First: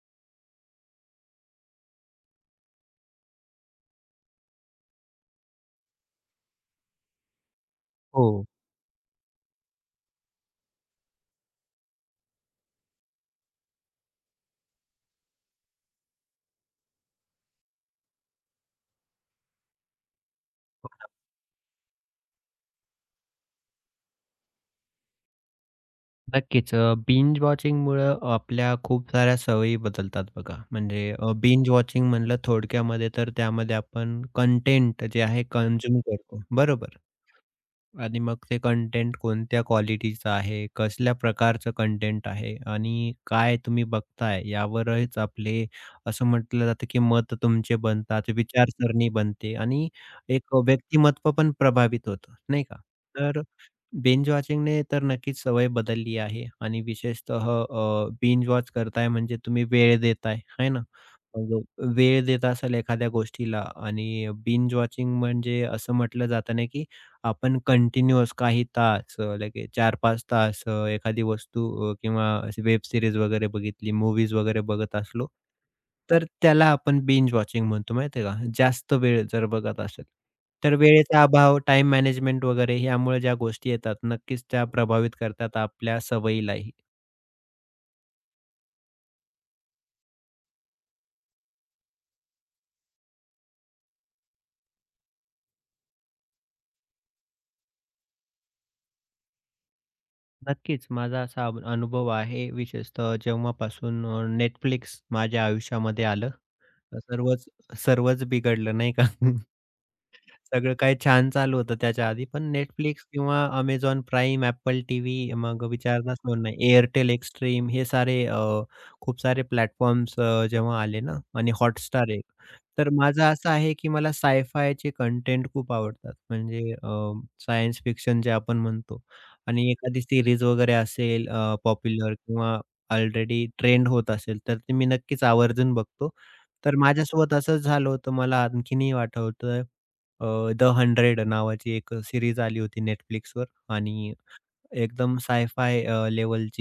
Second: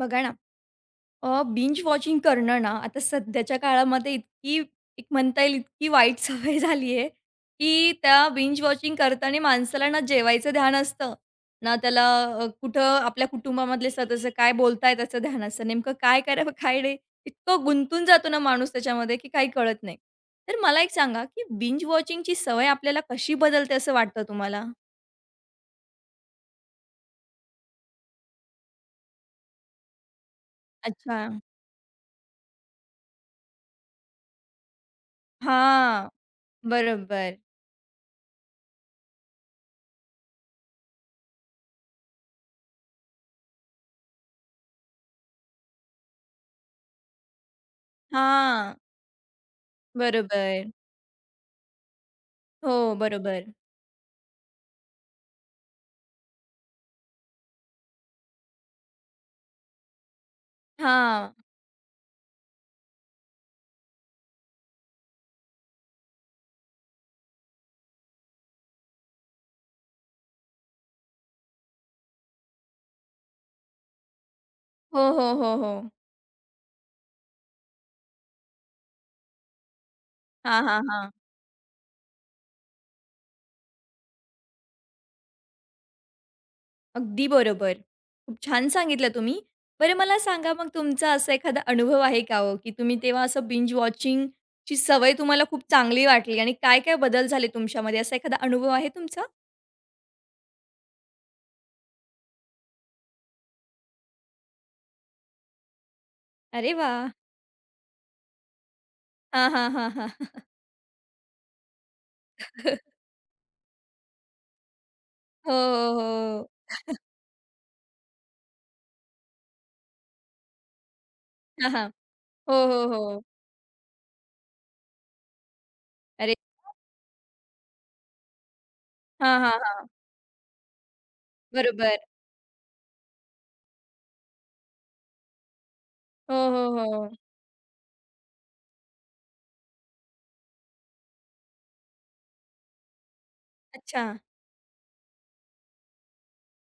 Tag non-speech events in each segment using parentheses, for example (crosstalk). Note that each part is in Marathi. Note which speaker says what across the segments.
Speaker 1: बघा ना, बिंज वॉचिंग करणं ना, आता सध्याच्या काळामध्ये इतकी एक म्हणता येईल इतकी वाईट (laughs) सवय झाली आहे, की त्या
Speaker 2: हो,
Speaker 1: बिंज वॉचिंग करताना माणसाला ना जेवायचं ध्यान असतं, ना त्याला कुठं आपल्या कुटुंबामधले सदस्य काय बोलताय त्याचं ध्यान असतं. नेमकं काय करावं, काय नाही. इतकं गुंतून जातो ना माणूस त्याच्यामध्ये, की काही कळत नाही. तर मला एक सांगा, की बिंज वॉचिंगची सवय आपल्याला कशी बदलते असं वाटतं तुम्हाला?
Speaker 2: नक्कीच. बिंज वॉचिंगमुळं आपल्या खूप साऱ्या सवयी बदलतात बघा. म्हणजे
Speaker 1: अच्छा.
Speaker 2: बिंज वॉचिंग म्हणलं थोडक्यामध्ये तर त्यामध्ये आपण कंटेंट जे आहे, कन्झ्युम
Speaker 1: हां.
Speaker 2: करतो, बरोबर?
Speaker 1: बरोबर.
Speaker 2: आणि मग ते कंटेंट कोणत्या क्वालिटीचं आहे, कसल्या प्रकारचं कंटेंट आहे आणि काय तुम्ही बघताय यावरच आपले असं म्हटलं जातं, की मत तुमचे बनतात,
Speaker 1: हां.
Speaker 2: विचारसरणी बनते आणि एक
Speaker 1: बरोबर.
Speaker 2: व्यक्तिमत्व पण प्रभावित होतं, नाही
Speaker 1: हो,
Speaker 2: का? तर
Speaker 1: बरोबर.
Speaker 2: बिंज वॉचिंगने तर नक्कीच सवय बदलली आहे आणि विशेषतः बिंज वॉच करताय म्हणजे तुम्ही वेळ देताय, आहे ना?
Speaker 1: हां.
Speaker 2: मग वेळ देत असाल एखाद्या गोष्टीला आणि बिंज वॉचिंग म्हणजे असं म्हटलं जातं ना, की आपण कंटिन्यूअस काही तास लगे 4-5 तास एखादी वस्तू किंवा वेब सीरीज वगैरे बघितली, मूवीज वगैरे बघत
Speaker 1: हो,
Speaker 2: असलो,
Speaker 1: हो, हो, हो.
Speaker 2: तर त्याला आपण बिंज वॉचिंग म्हणतो माहिती आहे का? जास्त वेळ जर बघत असेल,
Speaker 1: हां,
Speaker 2: तर
Speaker 1: हां, हां.
Speaker 2: वेळेचा अभाव, टाईम मॅनेजमेंट वगैरे यामुळे ज्या गोष्टी येतात, नक्कीच त्या प्रभावित करतात आपल्या सवयीलाही.
Speaker 1: अगदी बरोबर. खूप छान सांगितलं तुम्ही. बरं मला सांगा मग तुमचा असा एखादा अनुभव आहे का हो, की तुम्ही तेव्हा असं बिंज वॉचिंगची सवय तुम्हाला खूप चांगली वाटली आणि काय-काय बदल झाले तुमच्यामध्ये असा एखादा अनुभव आहे तुमचा?
Speaker 2: नक्कीच माझा असा अनुभव आहे विशेषतः जेव्हापासून माझ्या आयुष्यामध्ये आलं,
Speaker 1: अरे वाह!
Speaker 2: सर्वच सर्वच बिघडलं नाही का? (laughs)
Speaker 1: हां, हां, हां, हां.
Speaker 2: सगळं काही छान चालू होतं त्याच्या आधी. पण Netflix किंवा Amazon Prime, Apple TV
Speaker 1: हो,
Speaker 2: मग
Speaker 1: हो,
Speaker 2: विचारताच पण
Speaker 1: हो.
Speaker 2: नाही. Airtel Extreme हे सारे खूप सारे प्लॅटफॉर्म्स जेव्हा आले ना आणि
Speaker 1: हां, हां.
Speaker 2: Hotstar एक.
Speaker 1: हो, हो,
Speaker 2: तर माझं
Speaker 1: हो.
Speaker 2: असं आहे, की मला साय-फायचे कंटेंट खूप आवडतात.
Speaker 1: अरे
Speaker 2: म्हणजे सायन्स फिक्शन जे आपण म्हणतो
Speaker 1: हां, हां,
Speaker 2: आणि
Speaker 1: हां.
Speaker 2: एखादी सीरीज वगैरे असेल
Speaker 1: बरोबर.
Speaker 2: पॉप्युलर किंवा ऑलरेडी ट्रेंड होत असेल, तर ते मी नक्कीच आवर्जून बघतो.
Speaker 1: हो, हो,
Speaker 2: तर
Speaker 1: हो.
Speaker 2: माझ्यासोबत असंच झालं होतं. मला आणखीनही आठवतंय द हंड्रेड नावाची एक सिरीज आली होती Netflixवर
Speaker 1: अच्छा.
Speaker 2: आणि एकदम साय-फाय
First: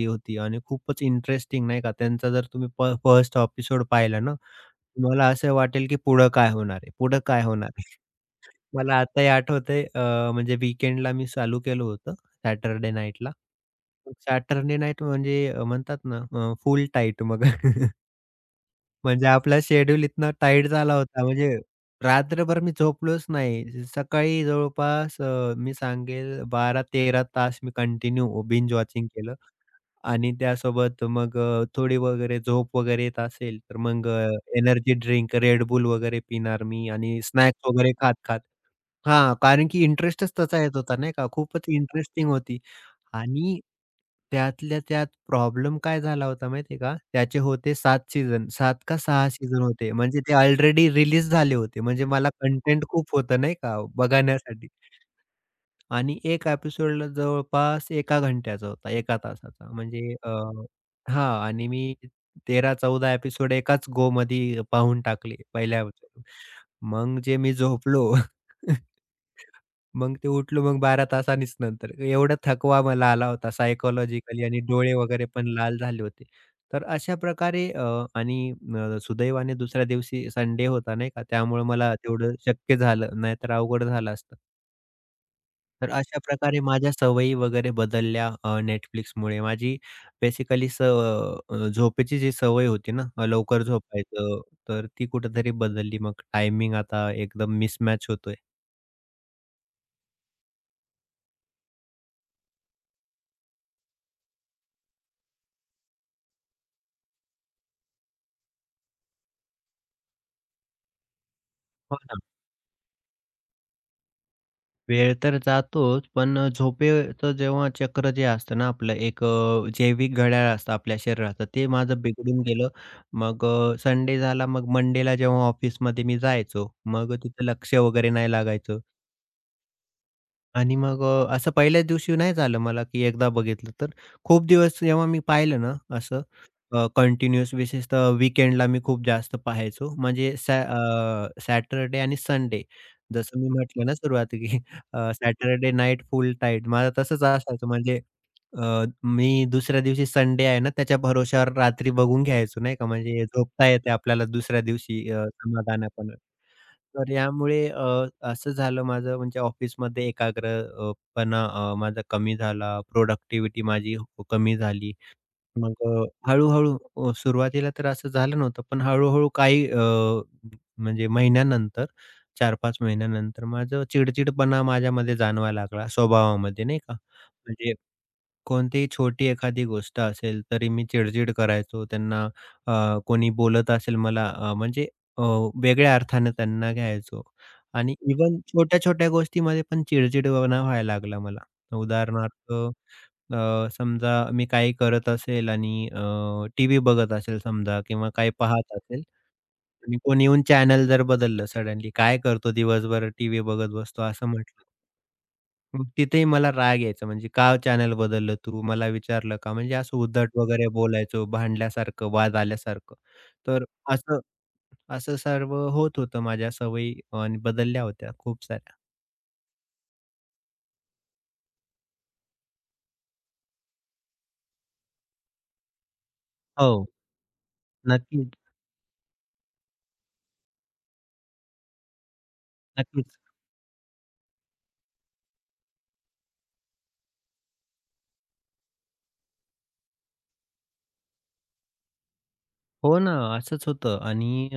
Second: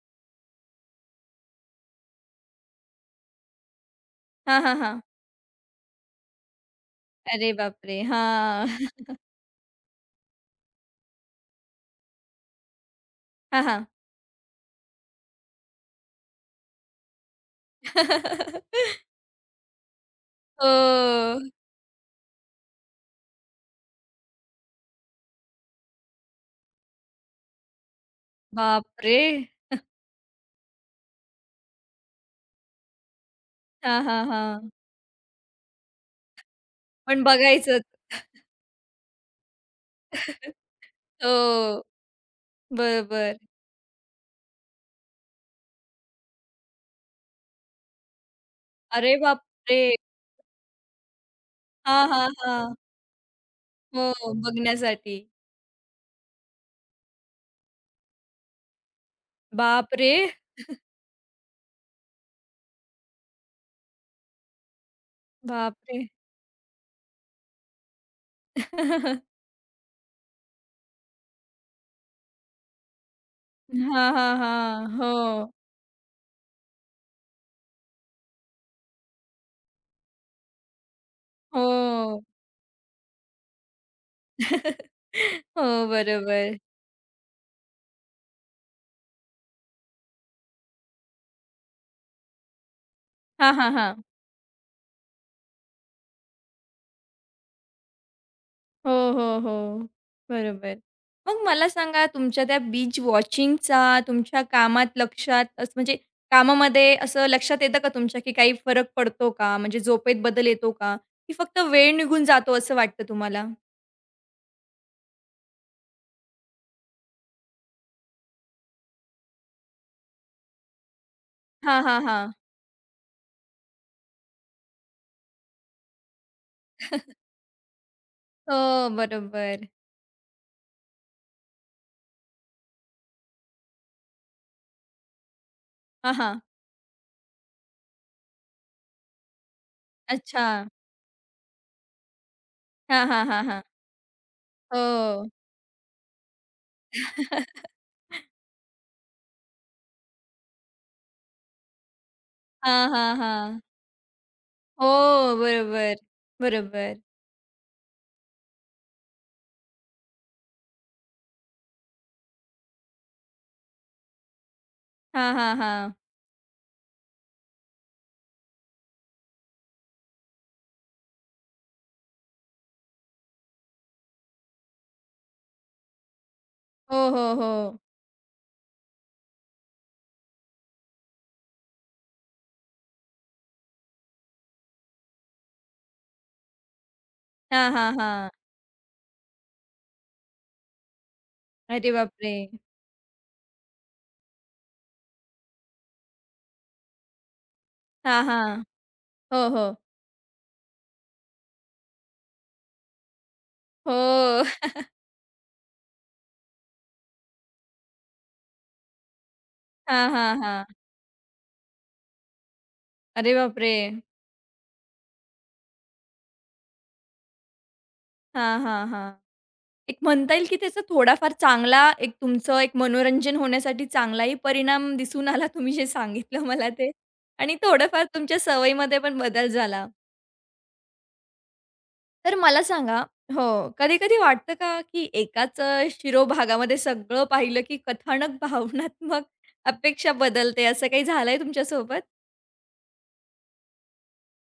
Speaker 2: होती आणि खूपच इंटरेस्टिंग नाही का. त्यांचा जर तुम्ही फर्स्ट एपिसोड पाहिला ना,
Speaker 1: हां, हां, हां.
Speaker 2: तुम्हाला असं वाटेल की पुढं काय होणार आहे? पुढं काय
Speaker 1: अरे
Speaker 2: होणार आहे? (laughs)
Speaker 1: बापरे! हां.
Speaker 2: मला आताही आठवतंय म्हणजे वीकेंडला मी चालू केलं होतं सॅटरडे नाईटला.
Speaker 1: हां, हां.
Speaker 2: सॅटरडे नाईट म्हणजे म्हणतात ना फुल टाईट मग. (laughs)
Speaker 1: (laughs)
Speaker 2: म्हणजे आपला शेड्यूल इतना टाईट
Speaker 1: हो.
Speaker 2: झाला होता, म्हणजे रात्रभर मी झोपलोच नाही. सकाळी जवळपास मी सांगेल 12-13 तास मी कंटिन्यू बिंज वॉचिंग
Speaker 1: बापरे!
Speaker 2: केलं आणि त्यासोबत मग थोडी वगैरे झोप वगैरे येत असेल, तर
Speaker 1: हां,
Speaker 2: मग
Speaker 1: हां, हां.
Speaker 2: एनर्जी ड्रिंक, Red वगैरे पिणार मी आणि
Speaker 1: पण
Speaker 2: स्नॅक्स
Speaker 1: बघायचंच.
Speaker 2: वगैरे खात-खात. हां, कारण की इंटरेस्टच तसा येत होता नाही का, खूपच
Speaker 1: हो.
Speaker 2: इंटरेस्टिंग होती
Speaker 1: बरोबर.
Speaker 2: आणि त्यातल्या त्यात प्रॉब्लेम काय झाला होता माहिती आहे का? त्याचे होते 7 सीझन, 7 का
Speaker 1: अरे
Speaker 2: 6 सीझन
Speaker 1: बापरे!
Speaker 2: होते. म्हणजे ते ऑलरेडी रिलीज झाले होते.
Speaker 1: हां,
Speaker 2: म्हणजे
Speaker 1: हां,
Speaker 2: मला
Speaker 1: हां.
Speaker 2: कंटेंट खूप होतं नाही का
Speaker 1: हो,
Speaker 2: बघण्यासाठी.
Speaker 1: बघण्यासाठी.
Speaker 2: आणि एक एपिसोड जवळपास 1 घंट्याचा होता, एका तासाचा.
Speaker 1: बापरे!
Speaker 2: म्हणजे हां आणि मी 14 एपिसोड एकाच गोमध्ये पाहून टाकले पहिल्या
Speaker 1: बापरे!
Speaker 2: episode. मग जे मी झोपलो. (laughs) मग ते उठलो मग 12 तासांनीच नंतर. एवढा थकवा मला आला होता
Speaker 1: हां, हां,
Speaker 2: सायकॉलॉजिकली आणि
Speaker 1: हां.
Speaker 2: डोळे
Speaker 1: हो.
Speaker 2: वगैरे पण लाल झाले होते. तर अशा प्रकारे आणि सुदैवाने दुसऱ्या दिवशी संडे होता नाही का, त्यामुळे मला
Speaker 1: हो.
Speaker 2: तेवढं शक्य झालं, नाहीतर अवघड झालं असतं.
Speaker 1: (laughs) हो,
Speaker 2: तर अशा
Speaker 1: बरोबर.
Speaker 2: प्रकारे माझ्या सवयी वगैरे बदलल्या Netflixमुळे. माझी बेसिकली झोपेची जी सवय होती ना,
Speaker 1: हां,
Speaker 2: लवकर
Speaker 1: हां, हां.
Speaker 2: झोपायचं, तर ती कुठेतरी बदलली. मग टायमिंग आता एकदम मिसमॅच होतोय.
Speaker 1: हो, हो, हो. बरोबर. मग मला सांगा तुमच्या त्या बीच वॉचिंगचा तुमच्या कामात लक्षात असं म्हणजे कामामध्ये असं लक्षात येतं का तुमच्या, की काही फरक पडतो का? म्हणजे झोपेत बदल येतो का? की फक्त वेळ
Speaker 2: हो ना.
Speaker 1: निघून जातो असं वाटतं तुम्हाला?
Speaker 2: वेळ तर जातोच, पण झोपेचं जेव्हा चक्र जे असतं ना आपलं एक जैविक घड्याळ असतं आपल्या शरीराचं, ते
Speaker 1: हा हां,
Speaker 2: माझं
Speaker 1: हा
Speaker 2: बिघडून गेलं. मग संडे झाला, मग मंडेला जेव्हा ऑफिसमध्ये मी जायचो, मग तिथं लक्ष वगैरे नाही लागायचं.
Speaker 1: हो, बरोबर.
Speaker 2: आणि मग असं पहिल्याच दिवशी नाही झालं मला, की एकदा बघितलं तर. खूप दिवस जेव्हा मी पाहिलं ना
Speaker 1: हां,
Speaker 2: असं
Speaker 1: हां.
Speaker 2: कंटिन्यूअस विशेषतः वीकेंडला मी खूप जास्त पाहायचो. म्हणजे
Speaker 1: अच्छा.
Speaker 2: सॅटरडे आणि संडे
Speaker 1: हां, हां,
Speaker 2: जसं
Speaker 1: हां,
Speaker 2: मी
Speaker 1: हां.
Speaker 2: म्हटलं ना सुरुवाती की
Speaker 1: हो.
Speaker 2: सॅटरडे नाईट फुल टाईट माझं तसंच असायचं.
Speaker 1: (laughs)
Speaker 2: म्हणजे मी दुसऱ्या दिवशी संडे आहे ना त्याच्या भरोश्यावर रात्री बघून घ्यायचो नाही का.
Speaker 1: हां, हां,
Speaker 2: म्हणजे
Speaker 1: हां.
Speaker 2: झोपता येते आपल्याला दुसऱ्या
Speaker 1: हो,
Speaker 2: दिवशी
Speaker 1: बरोबर.
Speaker 2: समाधानापणे.
Speaker 1: बरोबर.
Speaker 2: तर यामुळे असं झालं माझं म्हणजे ऑफिसमध्ये एकाग्र अ, माझा कमी झाला, प्रोडक्टिव्हिटी माझी कमी झाली.
Speaker 1: हां, हां,
Speaker 2: मग
Speaker 1: हां.
Speaker 2: अ, हळू-हळू सुरुवातीला तर असं झालं नव्हतं, पण हळू-हळू काही म्हणजे महिन्यानंतर 4-5 महिन्यानंतर माझं चिडचिडपणा माझ्यामध्ये जाणवायला लागला स्वभावामध्ये नाही का?
Speaker 1: हो, हो,
Speaker 2: म्हणजे
Speaker 1: हो.
Speaker 2: कोणतीही छोटी एखादी गोष्ट असेल तरी मी चिड-चिड करायचो. त्यांना कोणी बोलत असेल मला म्हणजे अ, वेगळ्या अर्थाने त्यांना घ्यायचो
Speaker 1: हां, हां,
Speaker 2: आणि
Speaker 1: हां.
Speaker 2: इव्हन छोट्या-छोट्या गोष्टीमध्ये पण चिड व्हायला लागला मला.
Speaker 1: अरे बापरे!
Speaker 2: उदाहरणार्थ समजा मी काही करत असेल आणि टीव्ही बघत असेल समजा किंवा
Speaker 1: हां,
Speaker 2: काही
Speaker 1: हां.
Speaker 2: पाहत असेल
Speaker 1: हो, हो.
Speaker 2: आणि कोणी येऊन चॅनल जर बदललं सडनली, "काय करतो दिवसभर टीव्ही बघत बसतो?" असं
Speaker 1: हो.
Speaker 2: म्हटलं. मग तिथेही मला राग यायचा, म्हणजे का चॅनल बदललं तू? मला विचारलं का? म्हणजे असं
Speaker 1: हां,
Speaker 2: उद्धट
Speaker 1: हां,
Speaker 2: वगैरे
Speaker 1: हां.
Speaker 2: बोलायचो, भांडल्यासारखं, वाद आल्यासारखं.
Speaker 1: अरे
Speaker 2: तर
Speaker 1: बापरे!
Speaker 2: असं असं सर्व होत होतं. माझ्या सवयी आणि बदलल्या होत्या खूप
Speaker 1: हां,
Speaker 2: साऱ्या.
Speaker 1: हां, हां. एक म्हणता येईल की त्याचा थोडाफार चांगला एक तुमचं एक मनोरंजन होण्यासाठी चांगलाही परिणाम दिसून आला तुम्ही जे सांगितलं मला
Speaker 2: हो,
Speaker 1: ते आणि थोडंफार
Speaker 2: नक्कीच,
Speaker 1: तुमच्या सवयीमध्ये पण बदल झाला. तर मला सांगा
Speaker 2: नक्कीच.
Speaker 1: हो, कधी-कधी वाटतं का की एकाच शिरोभागामध्ये सगळं पाहिलं की कथानक भावनात्मक अपेक्षा बदलते, असं काही झालंय तुमच्यासोबत?
Speaker 2: हो ना, असंच होतं आणि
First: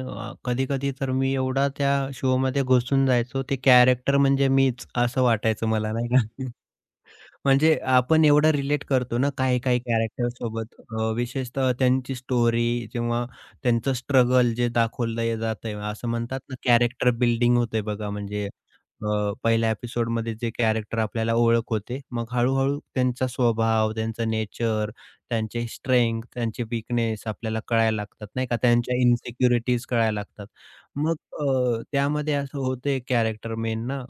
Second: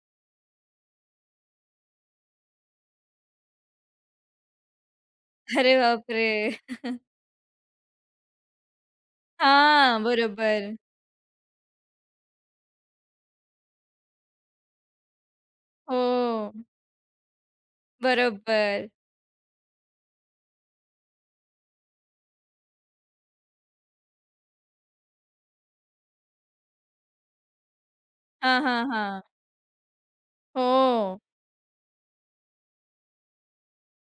Speaker 2: कधी-कधी तर मी एवढा त्या शोमध्ये घुसून जायचो, ते कॅरेक्टर म्हणजे मीच असं वाटायचं
Speaker 1: अरे
Speaker 2: मला नाही का?
Speaker 1: बापरे! (laughs)
Speaker 2: म्हणजे आपण एवढं रिलेट करतो ना काही-काही
Speaker 1: हां,
Speaker 2: कॅरेक्टर
Speaker 1: बरोबर.
Speaker 2: सोबत विशेषतः त्यांची स्टोरी किंवा त्यांचं स्ट्रगल जे दाखवलं जातंय
Speaker 1: हो,
Speaker 2: असं म्हणतात ना कॅरेक्टर बिल्डिंग होते बघा म्हणजे
Speaker 1: बरोबर.
Speaker 2: पहिल्या एपिसोडमध्ये जे कॅरेक्टर आपल्याला ओळख होते, मग हळू-हळू त्यांचा स्वभाव, त्यांचा नेचर, त्यांचे स्ट्रेंग्थ, त्यांचे वीकनेस आपल्याला कळायला लागतात नाही
Speaker 1: हां,
Speaker 2: का?
Speaker 1: हां,
Speaker 2: त्यांच्या
Speaker 1: हां.
Speaker 2: इन्सिक्युरिटीज कळायला लागतात. मग
Speaker 1: हो.
Speaker 2: त्यामध्ये असं होते कॅरेक्टर मेन ना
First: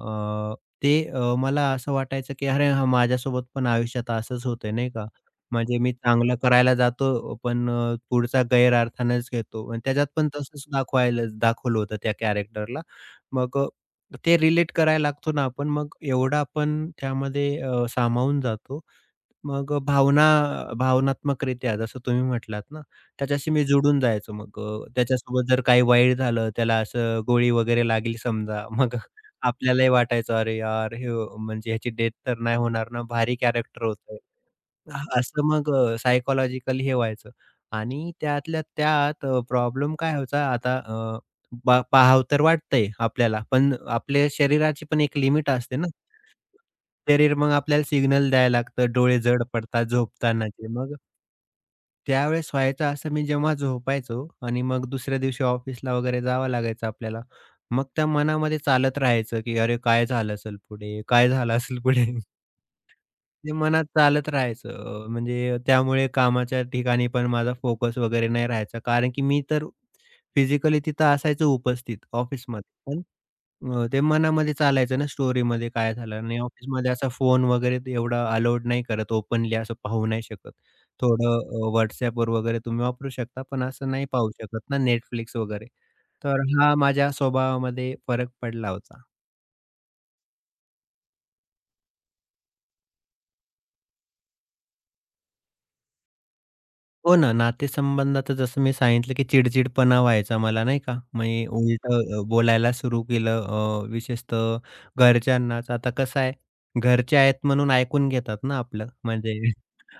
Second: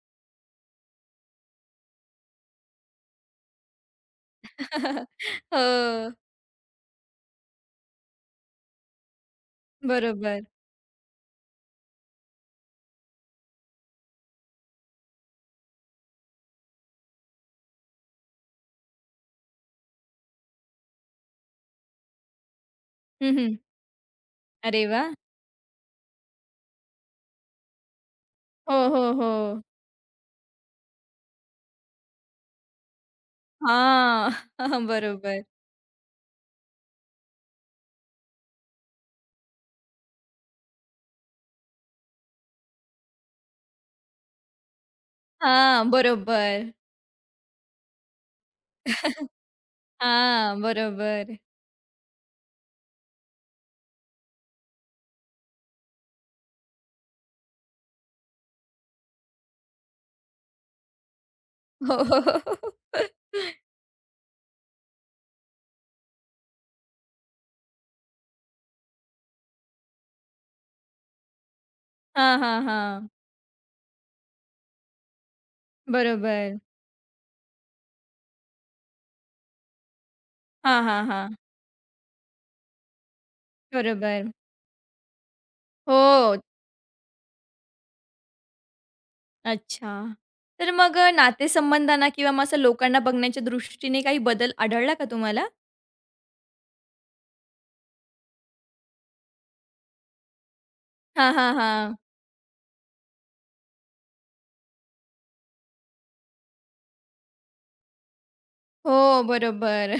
Speaker 2: ते मला असं वाटायचं, की अरे हां, माझ्यासोबत पण आयुष्यात असंच होतंय नाही का?
Speaker 1: (laughs) हो,
Speaker 2: म्हणजे मी चांगलं करायला जातो, पण पुढचा गैरअर्थानेच घेतो आणि त्याच्यात पण
Speaker 1: बरोबर.
Speaker 2: तसंच दाखवलं होतं त्या कॅरेक्टरला. मग अ, ते रिलेट करायला लागतो ना आपण, मग एवढा आपण त्यामध्ये सामावून जातो. मग अ, भावना भावनात्मकरित्या जसं तुम्ही म्हटलात ना,
Speaker 1: हं,
Speaker 2: त्याच्याशी
Speaker 1: हं.
Speaker 2: मी जुडून जायचो मग.
Speaker 1: अरे वाह!
Speaker 2: त्याच्यासोबत जर काही वाईट झालं, त्याला असं गोळी वगैरे लागली समजा,
Speaker 1: हो,
Speaker 2: मग
Speaker 1: हो, हो.
Speaker 2: आपल्यालाही वाटायचं, "अरे यार, हे म्हणजे ह्याची डेथ तर नाही होणार ना, भारी कॅरेक्टर होतं."
Speaker 1: हां, (laughs)
Speaker 2: हां,
Speaker 1: बरोबर.
Speaker 2: असं सायकॉलॉजिकली हे व्हायचं आणि त्यातल्या त्यात प्रॉब्लेम काय व्हायचा आता पाहावं तर वाटतंय आपल्याला, पण आपल्या शरीराची पण एक लिमिट असते ना.
Speaker 1: हां, बरोबर.
Speaker 2: शरीर मग आपल्याला सिग्नल द्यायला लागतं, डोळे जड पडतात
Speaker 1: हां,
Speaker 2: झोपतानाचे. मग
Speaker 1: बरोबर.
Speaker 2: त्यावेळेस व्हायचं असं मी जेव्हा झोपायचो आणि मग दुसऱ्या दिवशी ऑफिसला वगैरे जावं लागायचं आपल्याला. मग त्या मनामध्ये चालत राहायचं, की "अरे, काय झालं असेल पुढे? काय झालं असेल
Speaker 1: हो.
Speaker 2: पुढे?"
Speaker 1: (laughs)
Speaker 2: ते मनात चालत राहायचं. म्हणजे त्यामुळे कामाच्या ठिकाणी पण माझा फोकस वगैरे नाही राहायचा. कारण की मी तर फिजिकली तिथं असायचो उपस्थित
Speaker 1: हां, हां,
Speaker 2: ऑफिसमध्ये. पण
Speaker 1: हां.
Speaker 2: ते मनामध्ये चालायचं ना स्टोरीमध्ये काय झालं आणि
Speaker 1: बरोबर.
Speaker 2: ऑफिसमध्ये असा फोन वगैरे ते एवढा अलाउड नाही करत ओपनली असं पाहू नाही शकत.
Speaker 1: हां, हां, हां.
Speaker 2: थोडं वगैरे तुम्ही वापरू शकता, पण असं नाही
Speaker 1: बरोबर.
Speaker 2: पाहू शकत ना Netflix वगैरे.
Speaker 1: हो,
Speaker 2: तर हा माझ्या स्वभावामध्ये फरक पडला होता.
Speaker 1: अच्छा. तर मग नातेसंबंधांना किंवा मग असं लोकांना बघण्याच्या दृष्टीने काही बदल आढळला का तुम्हाला?
Speaker 2: हो ना, नातेसंबंधात जसं मी सांगितलं, की चिडचिडपणा व्हायचा मला नाही का.
Speaker 1: हां,
Speaker 2: मी
Speaker 1: हां, हा
Speaker 2: उलटं बोलायला सुरू केलं विशेषतः घरच्यांनाच. आता कसं आहे, घरचे आहेत म्हणून ऐकून घेतात ना आपलं
Speaker 1: हो,
Speaker 2: म्हणजे
Speaker 1: बरोबर.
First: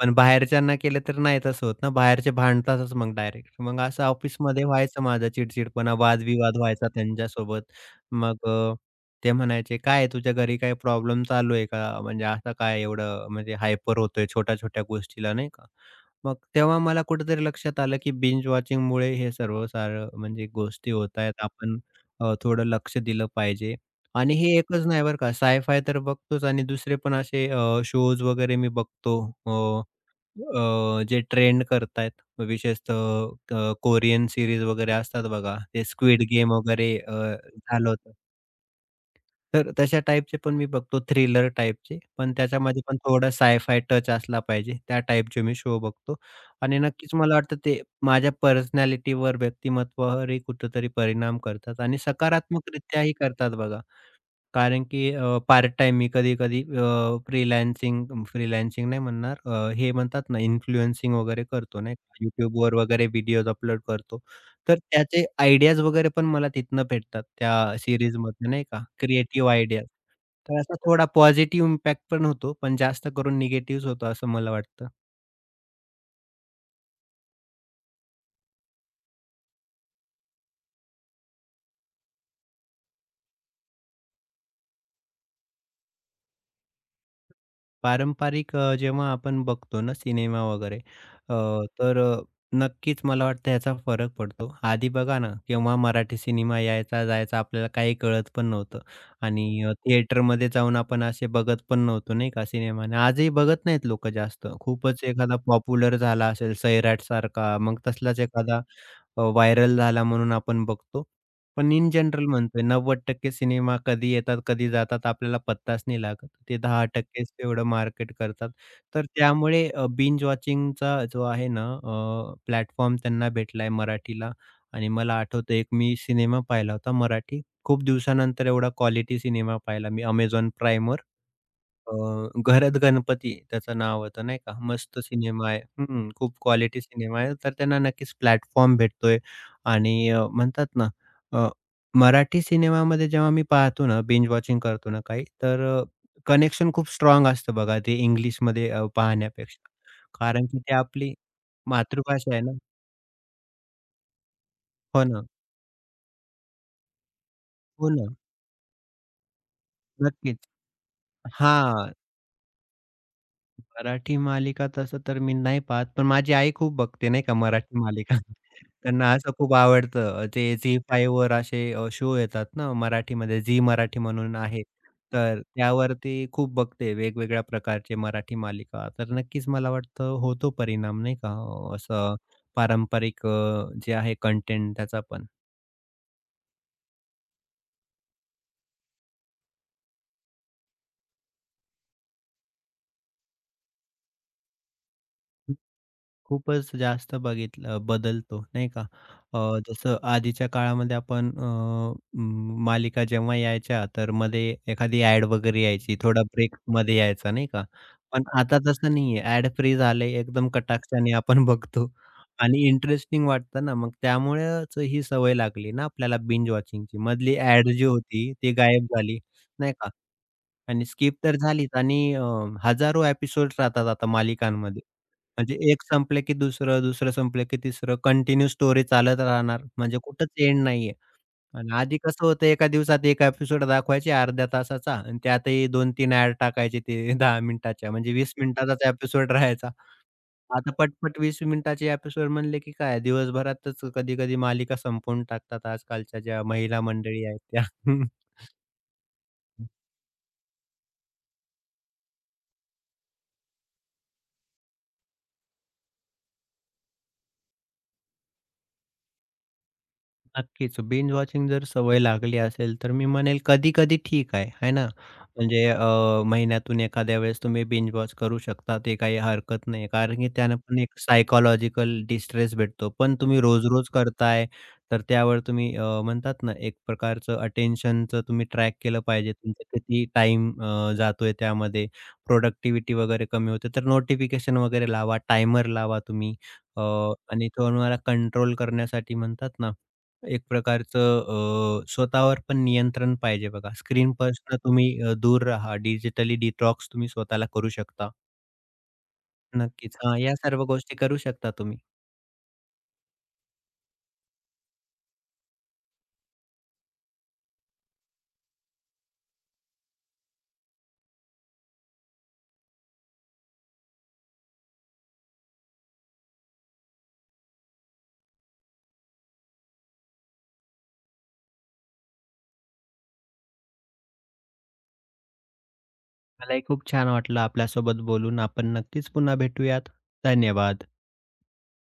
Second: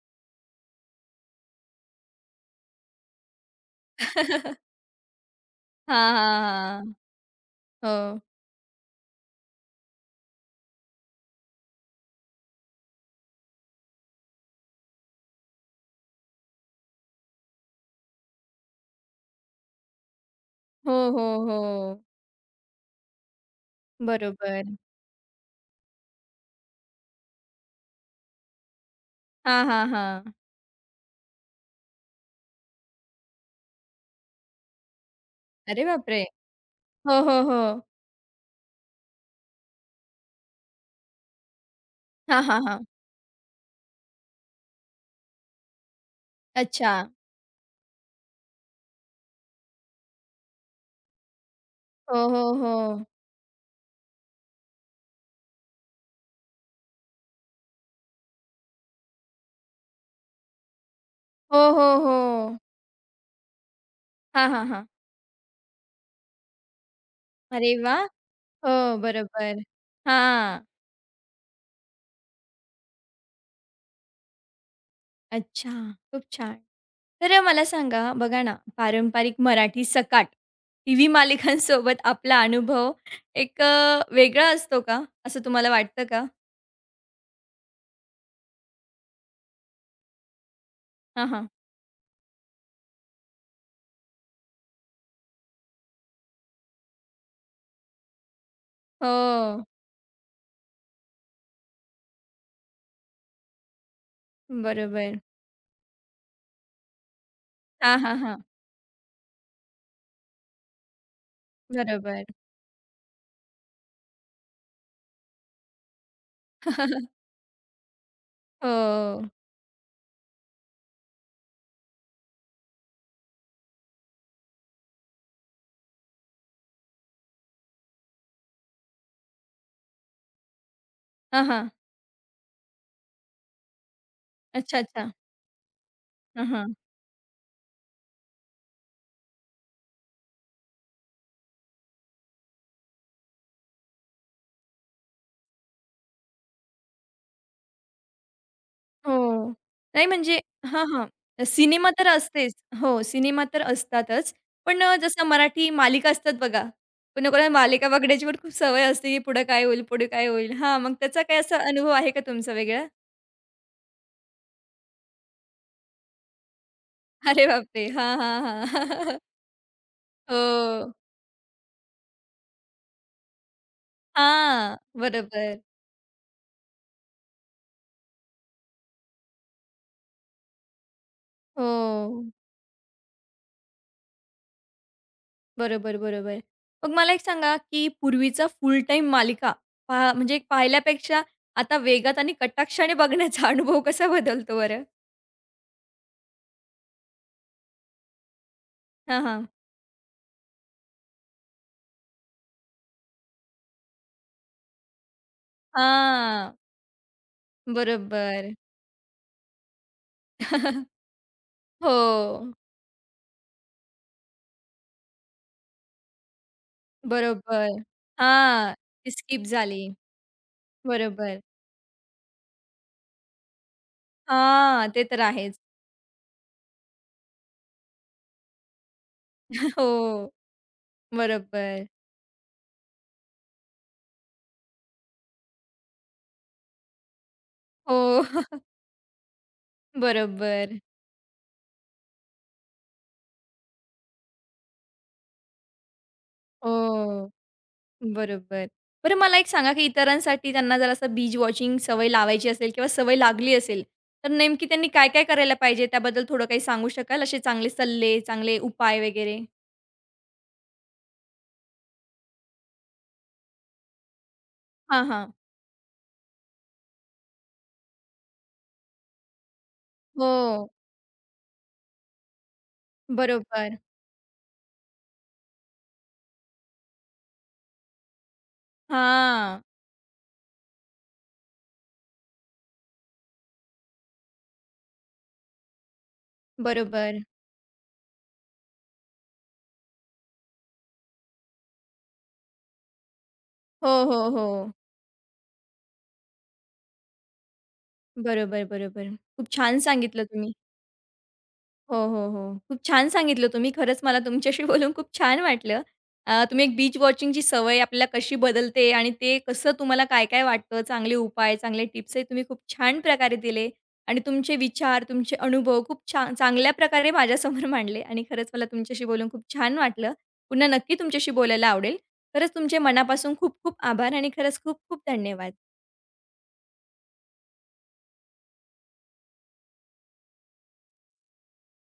Speaker 2: पण बाहेरच्यांना केलं तर नाही तसं होत ना, बाहेरचे भांडतातच मग डायरेक्ट. मग असं ऑफिसमध्ये
Speaker 1: (laughs)
Speaker 2: व्हायचं माझं चिडचिडपणा,
Speaker 1: हां, हां,
Speaker 2: वादविवाद व्हायचा
Speaker 1: हां.
Speaker 2: त्यांच्यासोबत.
Speaker 1: हो.
Speaker 2: मग अ, ते म्हणायचे, "काय तुझ्या घरी काही प्रॉब्लेम चालू आहे का? म्हणजे असं काय एवढं म्हणजे हायपर होतोय छोट्या-छोट्या गोष्टीला," नाही का? मग तेव्हा मला कुठेतरी लक्षात आलं, की बिंज वॉचिंगमुळे हे सर्व सारं म्हणजे गोष्टी
Speaker 1: हो,
Speaker 2: होत
Speaker 1: हो,
Speaker 2: आहेत.
Speaker 1: हो.
Speaker 2: आपण थोडं लक्ष दिलं पाहिजे. आणि हे
Speaker 1: बरोबर.
Speaker 2: एकच नाही बरं का, साय तर बघतोच आणि दुसरे पण असे शोज वगैरे मी बघतो.
Speaker 1: हां, हां, हां.
Speaker 2: जे ट्रेंड करतायत, विशेषतः कोरियन सीरीज वगैरे असतात बघा,
Speaker 1: अरे
Speaker 2: ते
Speaker 1: बापरे!
Speaker 2: स्क्विड गेम वगैरे
Speaker 1: हो, हो, हो.
Speaker 2: झालं होतं. तर तशा टाईपचे पण मी बघतो, थ्रिलर टाईपचे. पण
Speaker 1: हां, हां,
Speaker 2: त्याच्यामध्ये
Speaker 1: हां.
Speaker 2: पण थोडा साय-फाय टच असला पाहिजे. त्या टाईपचे मी शो बघतो आणि
Speaker 1: अच्छा.
Speaker 2: नक्कीच मला वाटतं ते माझ्या पर्सनॅलिटीवर, व्यक्तिमत्त्वावरही कुठेतरी परिणाम करतात आणि
Speaker 1: हो, हो, हो.
Speaker 2: सकारात्मकरित्याही करतात बघा. कारण की पार्ट टाइम मी कधी-कधी फ्रीलान्सिंग नाही म्हणणार हे म्हणतात ना इन्फ्लुएन्सिंग वगैरे
Speaker 1: हो,
Speaker 2: करतो
Speaker 1: हो,
Speaker 2: नाही
Speaker 1: हो.
Speaker 2: का, YouTubeवर वगैरे व्हिडिओज अपलोड करतो.
Speaker 1: हां, हां,
Speaker 2: तर
Speaker 1: हां.
Speaker 2: त्याचे आयडियाज वगैरे पण मला तिथनं भेटतात त्या
Speaker 1: अरे वाह!
Speaker 2: सीरीजमधनं नाही
Speaker 1: हो,
Speaker 2: का, क्रिएटिव्ह
Speaker 1: बरोबर.
Speaker 2: आयडियाज. तर
Speaker 1: हां.
Speaker 2: असा थोडा पॉझिटिव्ह इम्पॅक्ट पण होतो, पण जास्त करून निगेटिव्हच होतो असं मला वाटतं.
Speaker 1: अच्छा, खूप छान. तर मला सांगा, बघा ना, पारंपरिक मराठी सकाट टीव्ही मालिकांसोबत आपला अनुभव एक वेगळा असतो का, असं तुम्हाला वाटतं का?
Speaker 2: पारंपरिक जेव्हा आपण बघतो ना सिनेमा वगैरे
Speaker 1: हां, हां.
Speaker 2: तर नक्कीच मला वाटतं याचा फरक पडतो. आधी बघा ना, केव्हा मराठी सिनेमा यायचा, जायचा आपल्याला काही कळत पण नव्हतं आणि
Speaker 1: हो,
Speaker 2: थिएटरमध्ये जाऊन आपण असे बघत पण नव्हतो नाही का सिनेमा आणि आजही बघत नाहीत लोक जास्त. खूपच
Speaker 1: बरोबर.
Speaker 2: एखादा पॉप्युलर झाला असेल सैराटसारखा, मग
Speaker 1: हां, हां,
Speaker 2: तसलाच
Speaker 1: हां.
Speaker 2: एखादा व्हायरल झाला म्हणून आपण बघतो. पण इन
Speaker 1: बरोबर.
Speaker 2: जनरल म्हणतोय 90% सिनेमा कधी येतात, कधी जातात आपल्याला पत्ताच नाही लागत. ते
Speaker 1: (laughs)
Speaker 2: 10%च तेवढं मार्केट करतात. तर
Speaker 1: हो.
Speaker 2: त्यामुळे बिंज वॉचिंगचा जो आहे ना प्लॅटफॉर्म त्यांना भेटलाय मराठीला आणि मला आठवतं एक मी सिनेमा पाहिला होता मराठी. खूप दिवसानंतर एवढा क्वालिटी सिनेमा पाहिला मी Amazon
Speaker 1: हां, हां.
Speaker 2: अ, घरात गणपती त्याचं नाव होतं नाही का.
Speaker 1: अच्छा,
Speaker 2: मस्त
Speaker 1: अच्छा.
Speaker 2: सिनेमा आहे. हं, खूप
Speaker 1: हां, हां.
Speaker 2: क्वालिटी सिनेमा आहे. तर त्यांना नक्कीच प्लॅटफॉर्म भेटतोय आणि म्हणतात ना अ, मराठी सिनेमामध्ये जेव्हा मी पाहतो ना, बिंज वॉचिंग करतो ना काही, तर कनेक्शन खूप स्ट्राँग असतं बघा ते इंग्लिशमध्ये
Speaker 1: हो.
Speaker 2: पाहण्यापेक्षा.
Speaker 1: नाही म्हणजे
Speaker 2: कारण की ते
Speaker 1: हां, हां.
Speaker 2: आपली
Speaker 1: सिनेमा तर
Speaker 2: मातृभाषा आहे
Speaker 1: असतेच.
Speaker 2: ना.
Speaker 1: हो, सिनेमा तर असतातच. पण
Speaker 2: हो ना,
Speaker 1: जसं मराठी मालिका असतात बघा. कोणाकोणाला मालिका
Speaker 2: हो ना.
Speaker 1: बघण्याची पण खूप सवय असते, की पुढे काय होईल, पुढे काय
Speaker 2: नक्कीच.
Speaker 1: होईल? हां, मग त्याचा काय असा अनुभव
Speaker 2: हां.
Speaker 1: आहे का तुमचा वेगळा?
Speaker 2: मराठी मालिका तसं तर मी नाही पाहत, पण माझी आई खूप बघते नाही का
Speaker 1: अरे
Speaker 2: मराठी
Speaker 1: बापरे! हां,
Speaker 2: मालिका.
Speaker 1: हां, हां.
Speaker 2: (laughs) त्यांना
Speaker 1: (laughs)
Speaker 2: असं खूप आवडतं. ते झी
Speaker 1: हो.
Speaker 2: फाईव्हवर असे शो येतात ना मराठीमध्ये, झी मराठी म्हणून आहे.
Speaker 1: हां.
Speaker 2: तर
Speaker 1: बरोबर.
Speaker 2: त्यावरती खूप बघते वेगवेगळ्या प्रकारचे मराठी मालिका. तर नक्कीच मला वाटतं होतो परिणाम नाही का,
Speaker 1: हो.
Speaker 2: असं पारंपरिक जे आहे कंटेंट त्याचा पण.
Speaker 1: बरोबर, बरोबर. मग मला एक सांगा, की पूर्वीचा फुल टाईम मालिका पहा म्हणजे पाहिल्यापेक्षा आता वेगात आणि कटाक्षाने बघण्याचा (laughs) अनुभव कसा बदलतो बरं?
Speaker 2: खूपच जास्त बघितलं बदलतो नाही का?
Speaker 1: हां,
Speaker 2: अ,
Speaker 1: हां.
Speaker 2: जसं आधीच्या काळामध्ये आपण मालिका जेव्हा यायच्या, तर मध्ये एखादी ॲड वगैरे यायची, थोडा
Speaker 1: हां.
Speaker 2: ब्रेकमध्ये यायचा नाही का? पण
Speaker 1: बरोबर.
Speaker 2: आता तसं नाहीये. ॲड फ्री झाले, एकदम
Speaker 1: (laughs)
Speaker 2: कटाक्षाने आपण (laughs) बघतो
Speaker 1: हो,
Speaker 2: आणि इंटरेस्टिंग वाटतं ना, मग त्यामुळेच ही सवय लागली ना आपल्याला बिंज वॉचिंगची. मधली
Speaker 1: बरोबर.
Speaker 2: ॲड जी होती ती
Speaker 1: हां,
Speaker 2: गायब
Speaker 1: ती
Speaker 2: झाली
Speaker 1: स्किप
Speaker 2: नाही
Speaker 1: झाली.
Speaker 2: का? आणि स्किप तर
Speaker 1: बरोबर.
Speaker 2: झालीच आणि 1000s एपिसोड्स राहतात आता मालिकांमध्ये.
Speaker 1: हां, ते तर
Speaker 2: म्हणजे
Speaker 1: आहेच.
Speaker 2: एक संपले की दुसरं, दुसरं संपलं की तिसरं कंटिन्यू स्टोरी चालत राहणार.
Speaker 1: (laughs)
Speaker 2: म्हणजे कुठंच
Speaker 1: हो,
Speaker 2: एंड नाहीये. आणि
Speaker 1: बरोबर.
Speaker 2: आधी कसं होतं एका दिवसात 1 एपिसोड दाखवायचे अर्ध्या तासाचा आणि त्यातही 2-3 ॲड टाकायचे ते (laughs) 10 मिनिटाच्या
Speaker 1: हो,
Speaker 2: म्हणजे 20
Speaker 1: (laughs)
Speaker 2: मिनिटाचाच एपिसोड राहायचा. आता
Speaker 1: बरोबर.
Speaker 2: पटपट 20 मिनिटाचे एपिसोड म्हणले की काय दिवसभरातच कधी-कधी मालिका संपवून टाकतात आजकालच्या ज्या महिला मंडळी
Speaker 1: हो.
Speaker 2: आहेत त्या. (laughs)
Speaker 1: बरोबर. बरं मला एक सांगा, की इतरांसाठी त्यांना जर असं बिंज वॉचिंग सवय लावायची असेल किंवा सवय लागली असेल, तर नेमकी त्यांनी काय-काय करायला पाहिजे? त्याबद्दल थोडं काही सांगू शकाल? असे चांगले सल्ले, चांगले उपाय वगैरे?
Speaker 2: नक्कीच. बिंज वॉचिंग जर सवय लागली असेल, तर मी म्हणेल कधी-कधी ठीक आहे, है ना.
Speaker 1: हां, हां.
Speaker 2: म्हणजे महिन्यातून एखाद्या वेळेस तुम्ही बिंज वॉच करू शकता, ते काही हरकत नाही. कारण की त्यानं
Speaker 1: हो.
Speaker 2: पण एक सायकॉलॉजिकल डिस्ट्रेस भेटतो. पण तुम्ही
Speaker 1: बरोबर.
Speaker 2: रोज-रोज करताय, तर त्यावर तुम्ही म्हणतात ना, एक प्रकारचं अटेन्शनचं तुम्ही ट्रॅक केलं पाहिजे.
Speaker 1: हां.
Speaker 2: तुमचं किती टाईम जातोय त्यामध्ये, प्रोडक्टिव्हिटी वगैरे कमी होते. तर नोटिफिकेशन वगैरे लावा, टायमर लावा तुम्ही अ,
Speaker 1: बरोबर.
Speaker 2: आणि तुम्हाला कंट्रोल करण्यासाठी म्हणतात ना एक प्रकारचं स्वतःवर पण नियंत्रण पाहिजे बघा.
Speaker 1: हो, हो, हो.
Speaker 2: स्क्रीनपासून तुम्ही दूर राहा. डिजिटली डिटॉक्स तुम्ही स्वतःला करू शकता.
Speaker 1: बरोबर, बरोबर. खूप छान
Speaker 2: नक्कीच. हां,
Speaker 1: सांगितलं
Speaker 2: या
Speaker 1: तुम्ही.
Speaker 2: सर्व गोष्टी करू शकता तुम्ही.
Speaker 1: हो, हो, हो. खूप छान सांगितलं तुम्ही. खरंच मला तुमच्याशी (laughs) बोलून खूप छान वाटलं. तुम्ही एक बीच वॉचिंगची सवय आपल्याला कशी बदलते आणि ते कसं तुम्हाला काय-काय वाटतं, चांगले उपाय, चांगले टिप्सही तुम्ही खूप छान प्रकारे दिले आणि तुमचे विचार, तुमचे अनुभव खूप छान चांगल्या प्रकारे माझ्यासमोर मांडले आणि खरंच मला तुमच्याशी बोलून खूप छान वाटलं. पुन्हा नक्की तुमच्याशी बोलायला आवडेल. खरंच तुमचे मनापासून खूप खूप आभार आणि खरंच खूप खूप धन्यवाद.
Speaker 2: मलाही खूप छान वाटलं आपल्यासोबत बोलून. आपण नक्कीच पुन्हा भेटूयात. धन्यवाद.